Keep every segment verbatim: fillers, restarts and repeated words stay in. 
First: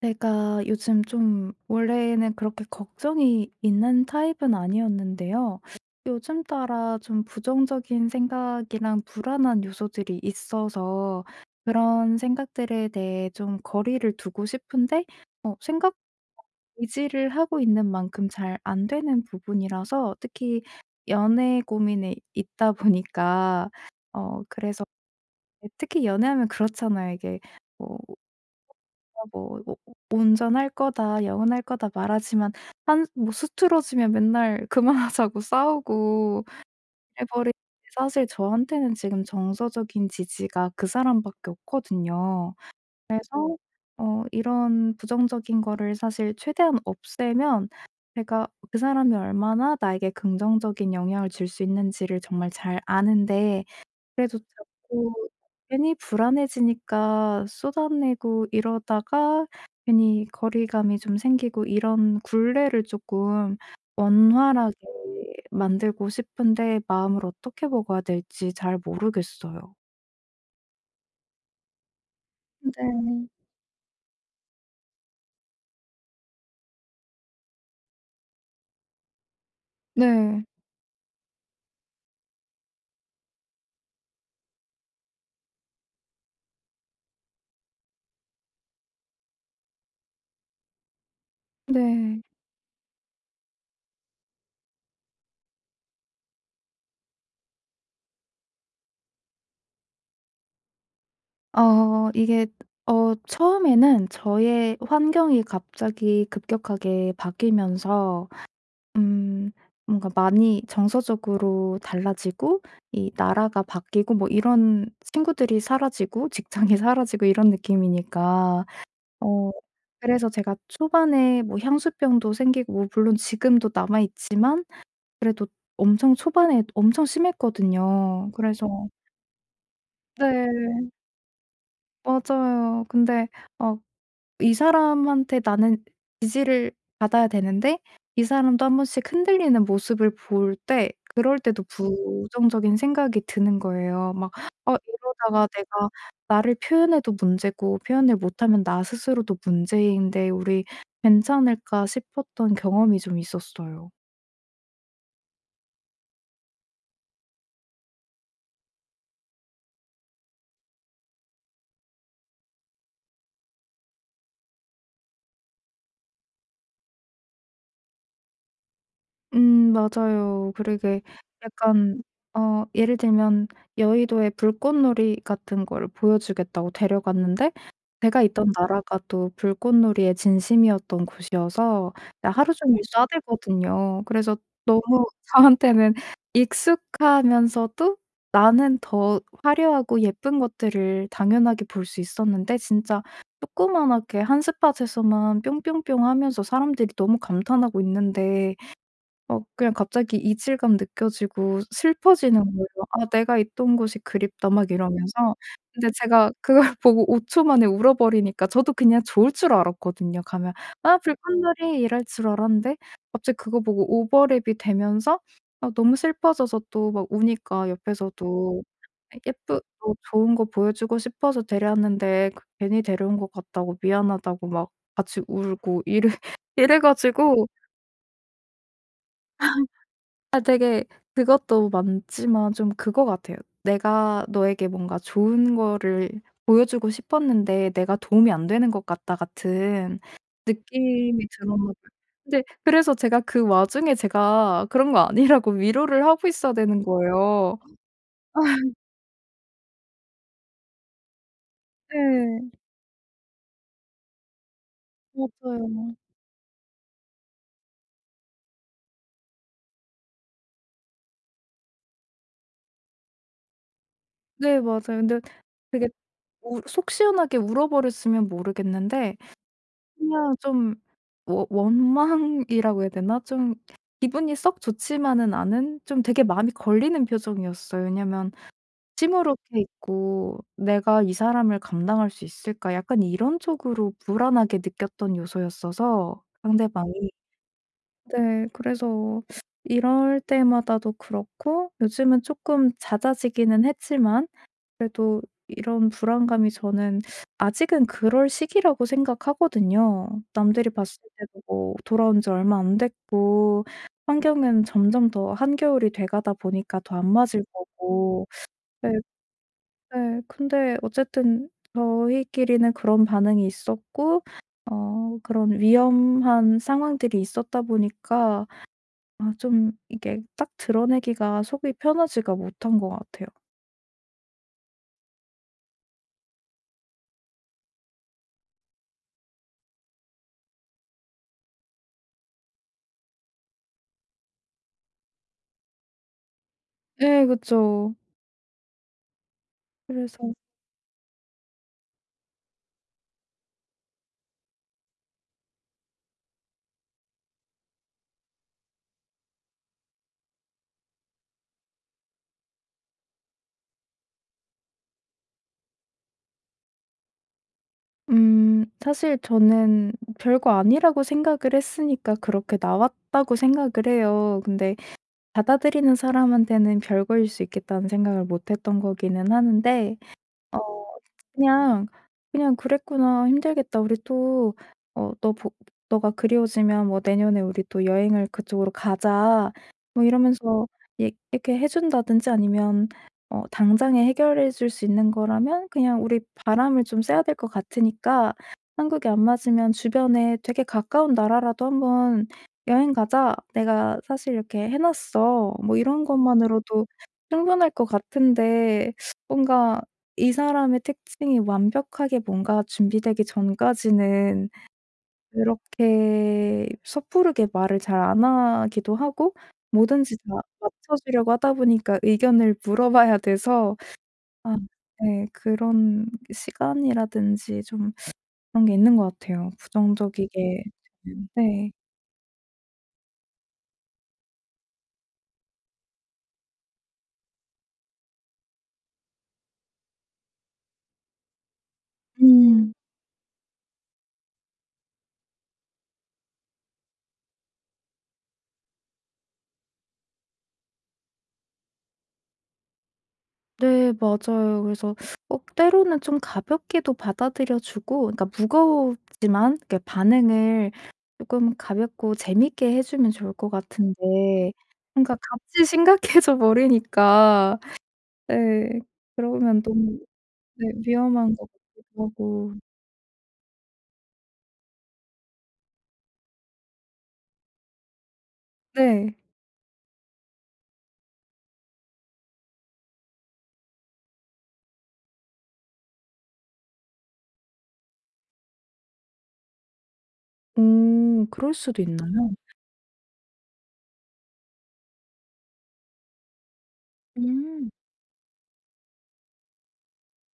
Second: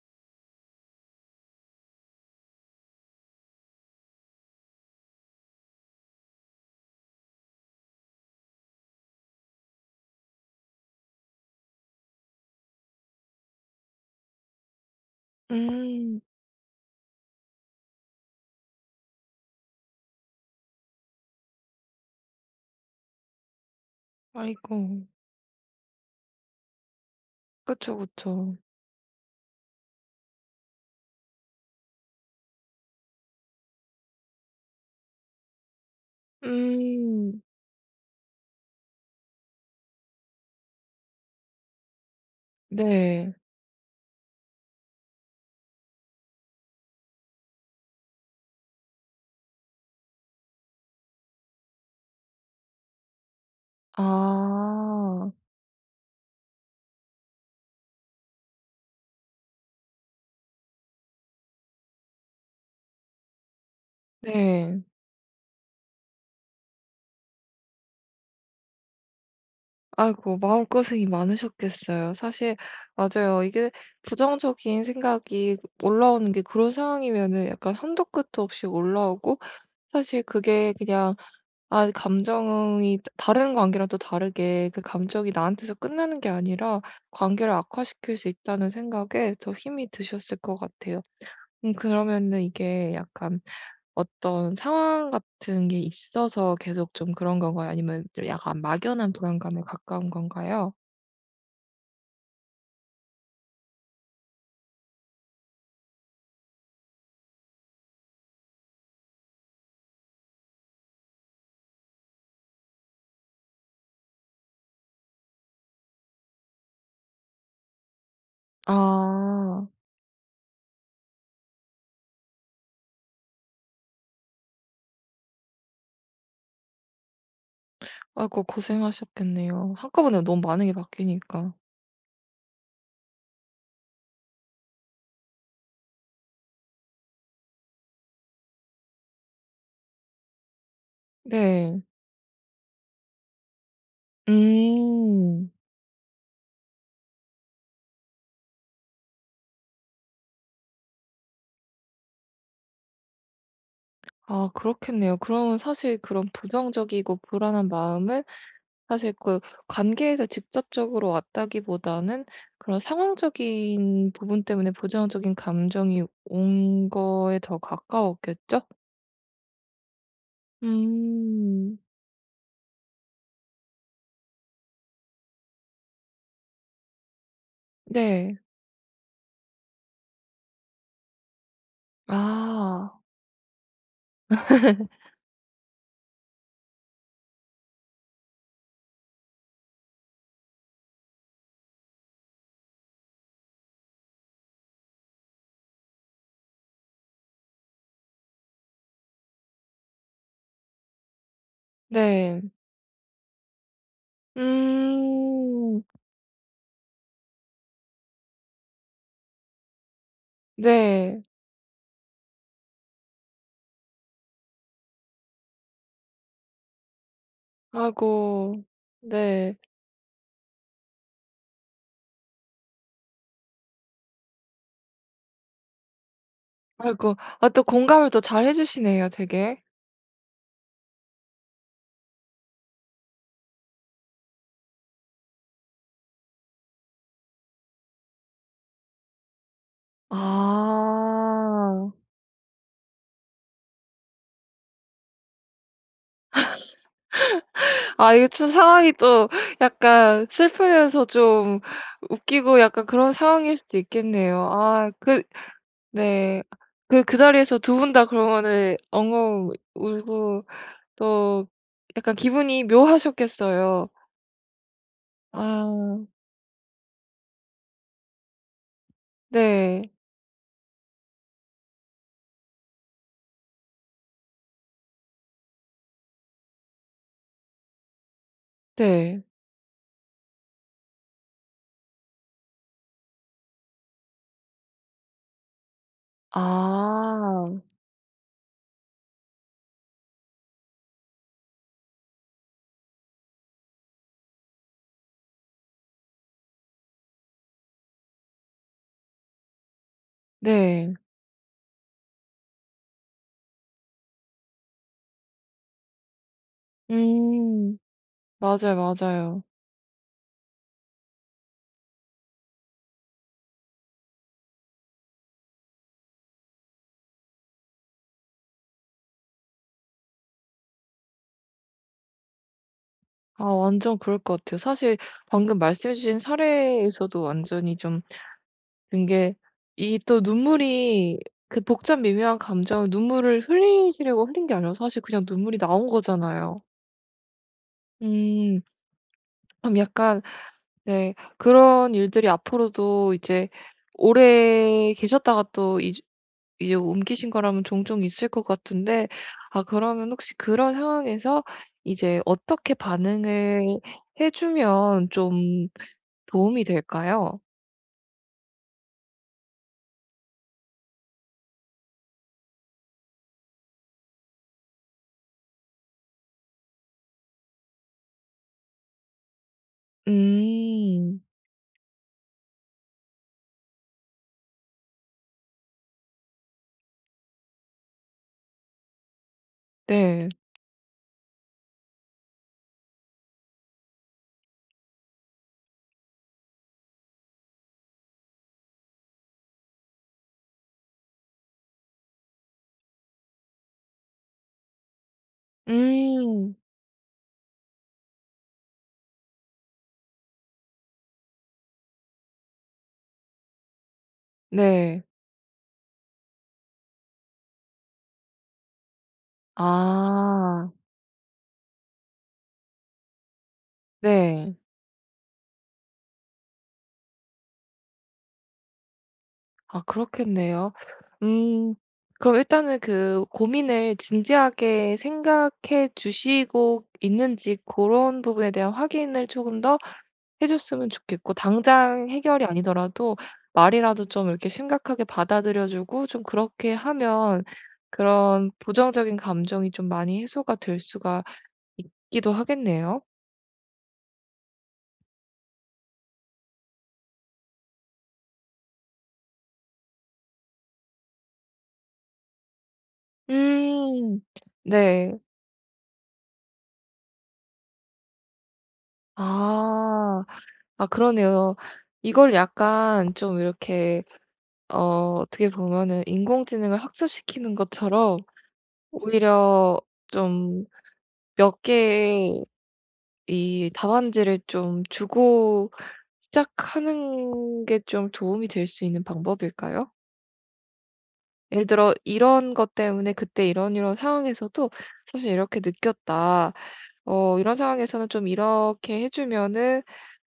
제가 요즘 좀 원래는 그렇게 걱정이 있는 타입은 아니었는데요. 요즘 따라 좀 부정적인 생각이랑 불안한 요소들이 있어서 그런 생각들에 대해 좀 거리를 두고 싶은데 어, 생각 음. 의지를 하고 있는 만큼 잘 안 되는 부분이라서. 특히 연애 고민에 있다 보니까. 어 아이고. 그래서. 특히 연애하면 그렇잖아요. 이게 그쵸, 뭐, 그쵸. 어 뭐, 오- "온전할 거다. 영원할 거다." 말하지만 한 뭐 수틀어지면 맨날 그만하자고 싸우고 해 음. 버리 사실 저한테는 지금 정서적인 지지가 그 사람밖에 없거든요. 네. 그래서 어 이런 부정적인 거를 사실 최대한 없애면, 제가 그 사람이 얼마나 나에게 긍정적인 영향을 줄 수 있는지를 정말 잘 아는데. 그래도 자꾸 아. 괜히 불안해지니까 쏟아내고 이러다가 괜히 거리감이 좀 생기고 이런 굴레를 조금 원활하게 네. 만들고 싶은데 마음을 어떻게 먹어야 될지 잘 모르겠어요. 아이고, 마음고생이 많으셨겠어요. 사실 네. 맞아요. 이게 부정적인 생각이 올라오는 게, 그런 상황이면은 약간 한도 끝도 없이 올라오고. 사실 네. 그게 그냥, 아, 감정이 다 다른 관계랑 또 다르게 그 감정이 나한테서 끝나는 게 아니라 관계를 악화시킬 수 있다는 생각에 더 힘이 드셨을 것 같아요. 음 네. 그러면은 이게 약간 어떤 상황 같은 게 있어서 계속 좀 그런 건가요? 아니면 좀 약간 막연한 불안감에 가까운 건가요? 어 이게, 어 처음에는 저의 환경이 갑자기 급격하게 바뀌면서 음 뭔가 많이 정서적으로 달라지고, 이 나라가 바뀌고 뭐 이런, 친구들이 사라지고 직장이 사라지고 이런 느낌이니까 어 아. 그래서 제가 초반에 뭐 향수병도 생기고, 뭐 물론 지금도 남아 있지만 그래도 엄청 초반에 엄청 심했거든요. 아이고, 그래서. 고생하셨겠네요. 한꺼번에 너무 많은 게 네 바뀌니까. 맞아요. 근데 어 이 사람한테 나는 지지를 받아야 되는데 이 사람도 한 번씩 흔들리는 모습을 볼 때, 그럴 때도 네. 음. 부정적인 생각이 드는 거예요. 막 '어 이러다가 음. 내가 나를 표현해도 문제고 표현을 못하면 나 스스로도 문제인데 우리 괜찮을까?' 싶었던 경험이 좀 있었어요. 아, 그렇겠네요. 그러면 사실 그런 부정적이고 불안한 마음을, 사실 그 관계에서 직접적으로 왔다기보다는 그런 상황적인 부분 때문에 부정적인 감정이 온 거에 더 가까웠겠죠? 음 맞아요. 그러게. 음. 약간 어 예를 들면 여의도의 불꽃놀이 같은 거를 보여주겠다고 데려갔는데, 제가 네. 있던 나라가 또 불꽃놀이의 진심이었던 곳이어서 그냥 하루 종일 아. 싸들거든요. 그래서 너무 저한테는 익숙하면서도 나는 더 화려하고 예쁜 것들을 당연하게 볼 수 있었는데, 진짜 조그만하게 한 스팟에서만 뿅뿅뿅 하면서 사람들이 너무 감탄하고 있는데 어 그냥 갑자기 이질감 느껴지고 네. 슬퍼지는 거예요. '아 내가 있던 곳이 그립다.' 막 이러면서. 음. 근데 제가 그걸 보고 오 초 만에 울어버리니까 저도 그냥 좋을 줄 알았거든요 가면. '아 네. 불꽃놀이.' 이럴 줄 알았는데 갑자기 그거 보고 오버랩이 되면서 아 너무 슬퍼져서 또 막 우니까 옆에서도 아이고. 네. 예쁘 또 좋은 거 보여주고 싶어서 데려왔는데 그 괜히 데려온 것 같다고 미안하다고 막 같이 울고 이래 이래 아이고. 가지고. 아, 또 공감을 또 잘 해 주시네요, 되게. 아 되게, 그것도 많지만 좀 그거 같아요. 내가 너에게 뭔가 좋은 거를 보여주고 싶었는데 내가 도움이 안 되는 것 같다 같은 느낌이 들었나 봐요. 아. 근데 그래서 제가 그 와중에 제가 그런 거 아니라고 위로를 하고 있어야 되는 거예요. 아, 이게 좀 상황이 또 약간 슬프면서 좀 네. 웃기고 약간 그런 상황일 수도 있겠네요. 아, 그, 맞아요. 네. 그 그 자리에서 두 분 다 그러면은 엉엉 울고 또 약간 기분이 묘하셨겠어요. 네 맞아요. 근데 그게 아. 우- 속 시원하게 울어버렸으면 모르겠는데 네. 그냥 좀 워 원망이라고 해야 되나? 좀 기분이 썩 좋지만은 않은, 좀 되게 마음이 걸리는 표정이었어요. 왜냐면 네. 시무룩해 있고 '내가 이 사람을 감당할 수 있을까?' 약간 이런 쪽으로 불안하게 느꼈던 요소였어서 아, 상대방이. 네. 그래서 이럴 때마다도 그렇고 요즘은 쪼끔 잦아지기는 했지만 그래도 이런 불안감이 저는 아직은 그럴 시기라고 생각하거든요. 남들이 네. 봤을 때도 뭐 돌아온 지 얼마 안 됐고 환경은 점점 더 한겨울이 돼가다 보니까 더 안 맞을 음. 거고. 맞아요, 네 맞아요. 네. 근데 어쨌든 저희끼리는 그런 반응이 있었고 어 그런 위험한 상황들이 있었다 보니까 아 좀 이게 딱 드러내기가 속이 편하지가 못한 것 같아요. 아, 완전 그럴 것 같아요. 사실 방금 말씀해 주신 사례에서도 완전히 좀, 그게, 이 또 눈물이, 그 복잡 미묘한 감정, 눈물을 흘리시려고 흘린 게 아니라 사실 그냥 눈물이 나온 거잖아요. 네 그쵸. 음. 그럼 약간, 그래서 네, 그런 일들이 앞으로도 이제 오래 계셨다가 또 이제 이제 옮기신 거라면 종종 있을 것 같은데, 아, 그러면 혹시 그런 상황에서 이제 어떻게 반응을 해 주면 좀 도움이 될까요? 음 사실 저는 별거 아니라고 생각을 했으니까 그렇게 나왔다고 생각을 해요. 근데 받아들이는 사람한테는 별거일 수 있겠다는 생각을 못 했던 거기는 하는데 어 음. 그냥, 그냥 '그랬구나. 힘들겠다. 우리 또 어 너 보 너가 그리워지면 뭐 내년에 우리 또 여행을 그쪽으로 가자.' 뭐 네. 이러면서 이 이렇게 해 준다든지 아니면 어 당장에 해결해 줄 수 있는 거라면 그냥 우리 바람을 좀 쐬야 될 것 같으니까 "한국이 안 맞으면 주변에 되게 가까운 나라라도 한번 여행 가자. 내가 사실 이렇게 해 놨어." 뭐 이런 음. 것만으로도 충분할 것 같은데, 뭔가 이 사람의 특징이 완벽하게 뭔가 준비되기 전까지는 네. 그렇게 섣부르게 말을 잘 안 하기도 하고 뭐든지 다 아, 맞춰 주려고 하다 보니까 의견을 물어봐야 돼서. 네. 아 네, 그런 시간이라든지 좀 그런 게 있는 것 같아요. 아, 부정적이게 그렇겠네요. 는 네. 음 그럼 일단은 그 고민을 진지하게 생각해 주시고 있는지 그런 부분에 대한 확인을 조금 더 해 줬으면 좋겠고, 당장 해결이 음. 아니더라도 말이라도 좀 이렇게 심각하게 받아들여 주고 좀 그렇게 하면 그런 부정적인 감정이 좀 많이 해소가 될 수가 있기도 하겠네요. 네 맞아요. 그래서 꼭 때로는 좀 가볍게도 받아들여 주고, 그러니까 무겁지만 이렇게 반응을 조금 가볍고 재밌게 해 주면 좋을 것 음. 같은데 뭔가 네. 같이 심각해져 버리니까. 네. 그러면 너무. 아. 네 아, 위험한 것 그러네요. 같기도 이걸 하고. 약간 좀 이렇게, 어 어떻게 보면은 인공지능을 학습시키는 것처럼 네. 오히려 좀 몇 개의 이 답안지를 좀 주고 시작하는 게 좀 도움이 될 수 있는 방법일까요? 오 그럴 예를 수도 들어 있나요? "이런 것 때문에 그때 이런 이런 상황에서도 사실 이렇게 느꼈다. 어 이런 음. 상황에서는 좀 이렇게 해 주면은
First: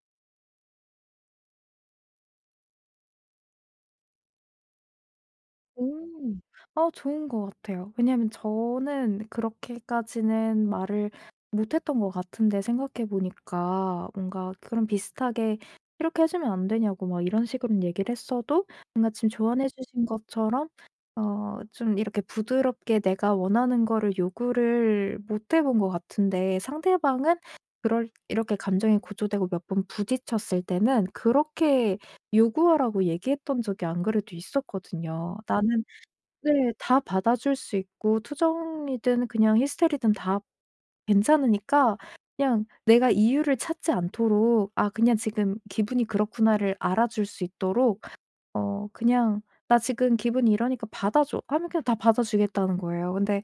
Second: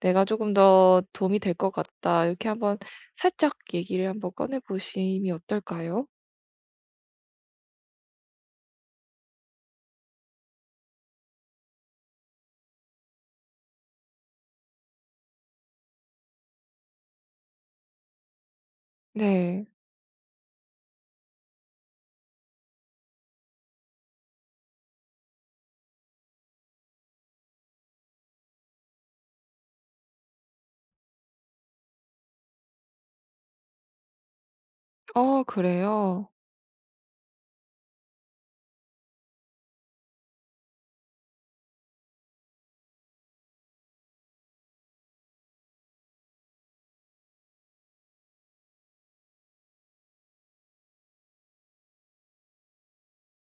내가 조금 더 도움이 될 것 같다." 이렇게 한번 살짝 얘기를 한번 꺼내 보심이 어떨까요? 음. 아 좋은 것 같아요. 왜냐면 저는 그렇게까지는 말을 못했던 것 같은데 생각해 보니까 뭔가 그런 비슷하게 "이렇게 해 주면 안 되냐."고 막 이런 식으로는 얘기를 했어도 뭔가 지금 네. 조언해 주신 것처럼 어 좀 이렇게 부드럽게 내가 원하는 거를 요구를 못 해본 것 같은데, 상대방은 그럴 이렇게 감정이 고조되고 몇 번 부딪혔을 때는 그렇게 요구하라고 얘기했던 적이 안 그래도 있었거든요. 어, 어. 나는 그래요? 네 다 받아줄 수 있고 투정이든 그냥 히스테리든 다 괜찮으니까 그냥 내가 이유를 찾지 않도록 '아 그냥 지금 기분이 그렇구나.'를 알아줄 수 있도록 어 그냥 "나 지금 기분이 이러니까 받아 줘." 하면 그냥 다 받아 주겠다는 거예요. 근데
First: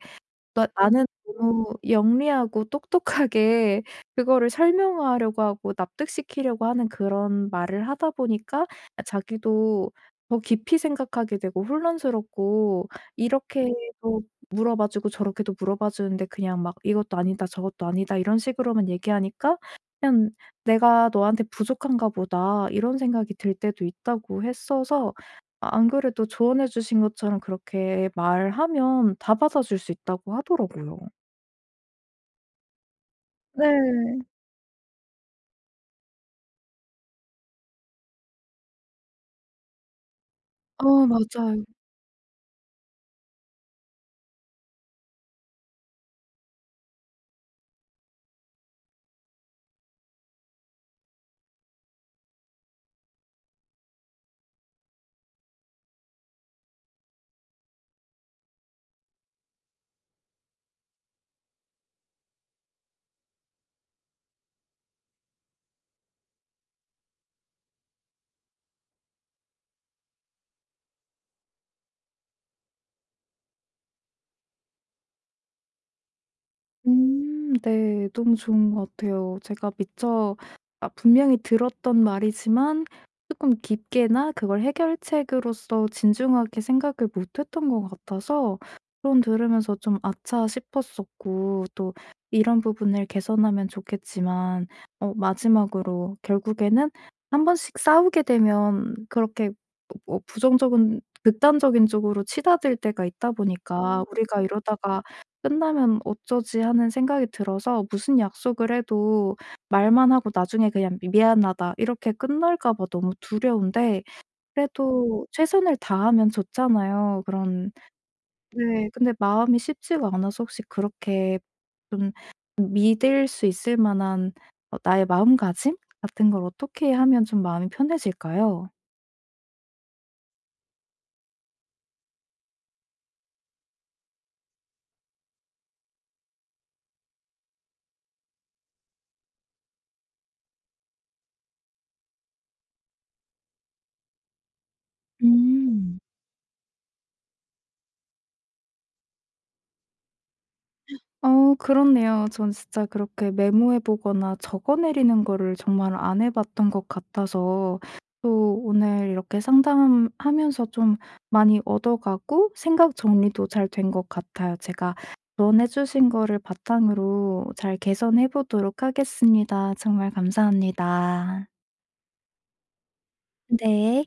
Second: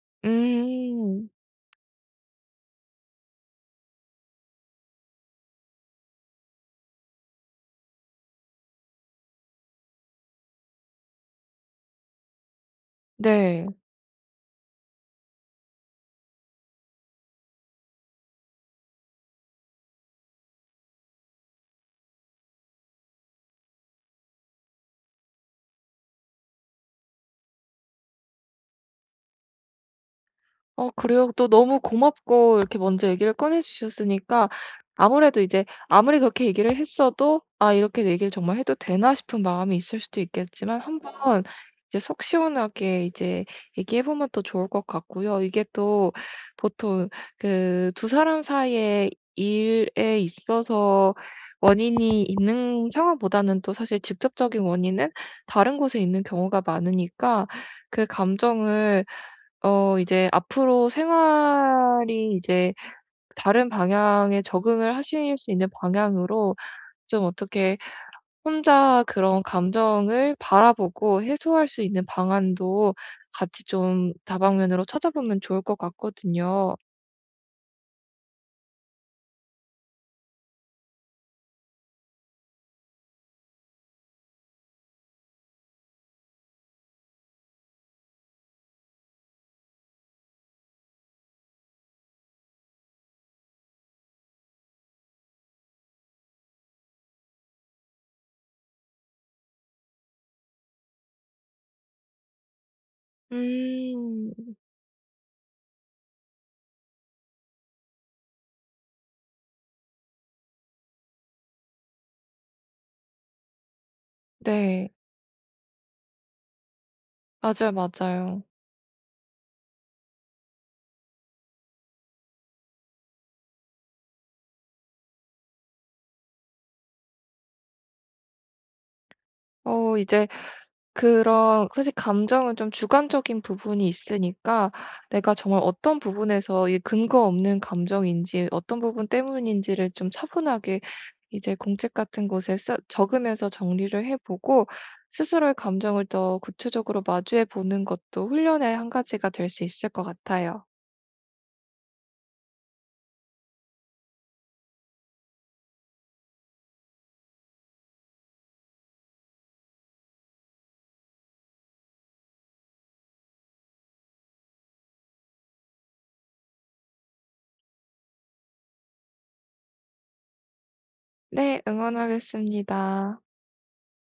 나 나는 음. 너무 영리하고 똑똑하게 그거를 설명하려고 하고 납득시키려고 하는 그런 말을 하다 보니까 아 자기도 더 깊이 생각하게 되고 혼란스럽고 네. 이렇게도 물어봐 주고 저렇게도 물어봐 주는데 그냥 막 "이것도 아니다. 저것도 아니다." 이런 식으로만 얘기하니까 그냥 '내가 너한테 부족한가 보다.' 이런 생각이 들 때도 있다고 했어서, 아 안 그래도 조언해 주신 것처럼 그렇게 말하면 다 받아줄 수 있다고 어, 하더라고요. 그래요? 또 너무 고맙고 이렇게 먼저 얘기를 꺼내 네. 주셨으니까, 아무래도 이제 아무리 그렇게 얘기를 했어도 '아, 이렇게 얘기를 정말 해도 되나?' 싶은 마음이 있을 수도 있겠지만 어 한번 맞아요. 이제 속 시원하게 이제 얘기해 보면 또 좋을 것 같고요. 이게 또 보통 그 두 사람 사이의 일에 있어서 원인이 있는 상황보다는, 또 사실 직접적인 원인은 다른 곳에 있는 경우가 많으니까, 그 감정을, 어 이제 앞으로 생활이 이제 다른 방향에 적응을 하실 수 있는 방향으로 좀 어떻게 혼자 그런 감정을 바라보고 해소할 수 있는 방안도 같이 좀 다방면으로 찾아보면 좋을 것 같거든요. 음 네. 너무 좋은 것 같아요. 제가 미처, 아 분명히 들었던 말이지만 조금 깊게나 그걸 해결책으로서 진중하게 생각을 못 했던 것 같아서 그런 들으면서 좀 '아차.' 싶었었고, 또 이런 부분을 개선하면 좋겠지만 어 마지막으로 결국에는 한 번씩 싸우게 되면 그렇게 뭐 부정적인 극단적인 쪽으로 치닫을 때가 있다 보니까 음. 음. 우리가 이러다가 끝나면 어쩌지 하는 생각이 들어서 무슨 약속을 해도 말만 하고 나중에 그냥 "미 미안하다." 이렇게 끝날까 봐 너무 두려운데 네. 그래도 최선을 다하면 좋잖아요. 그런. 맞아요, 맞아요. 네. 근데 마음이 쉽지가 않아서 혹시 그렇게 좀 믿을 수 있을 만한 어 나의 마음가짐 같은 걸 어떻게 하면 좀 마음이 편해질까요? 어 이제 그런 사실 감정은 좀 주관적인 부분이 있으니까, 내가 정말 어떤 부분에서 이 근거 없는 감정인지 어떤 부분 때문인지를 좀 차분하게 이제 공책 같은 곳에 쓰 적으면서 정리를 해 보고 스스로의 음. 감정을 더 구체적으로 마주해 보는 것도 훈련의 한 가지가 될 수 있을 것 같아요. 어 그렇네요. 전 진짜 그렇게 메모해 보거나 적어 내리는 거를 정말 안 해 봤던 것 같아서, 또 오늘 이렇게 상담하면서 좀 많이 얻어 가고 생각 정리도 잘 된 것 같아요. 제가 조언해 주신 거를 바탕으로 잘 개선해 보도록 하겠습니다. 정말 감사합니다. 네. 응원하겠습니다. 네.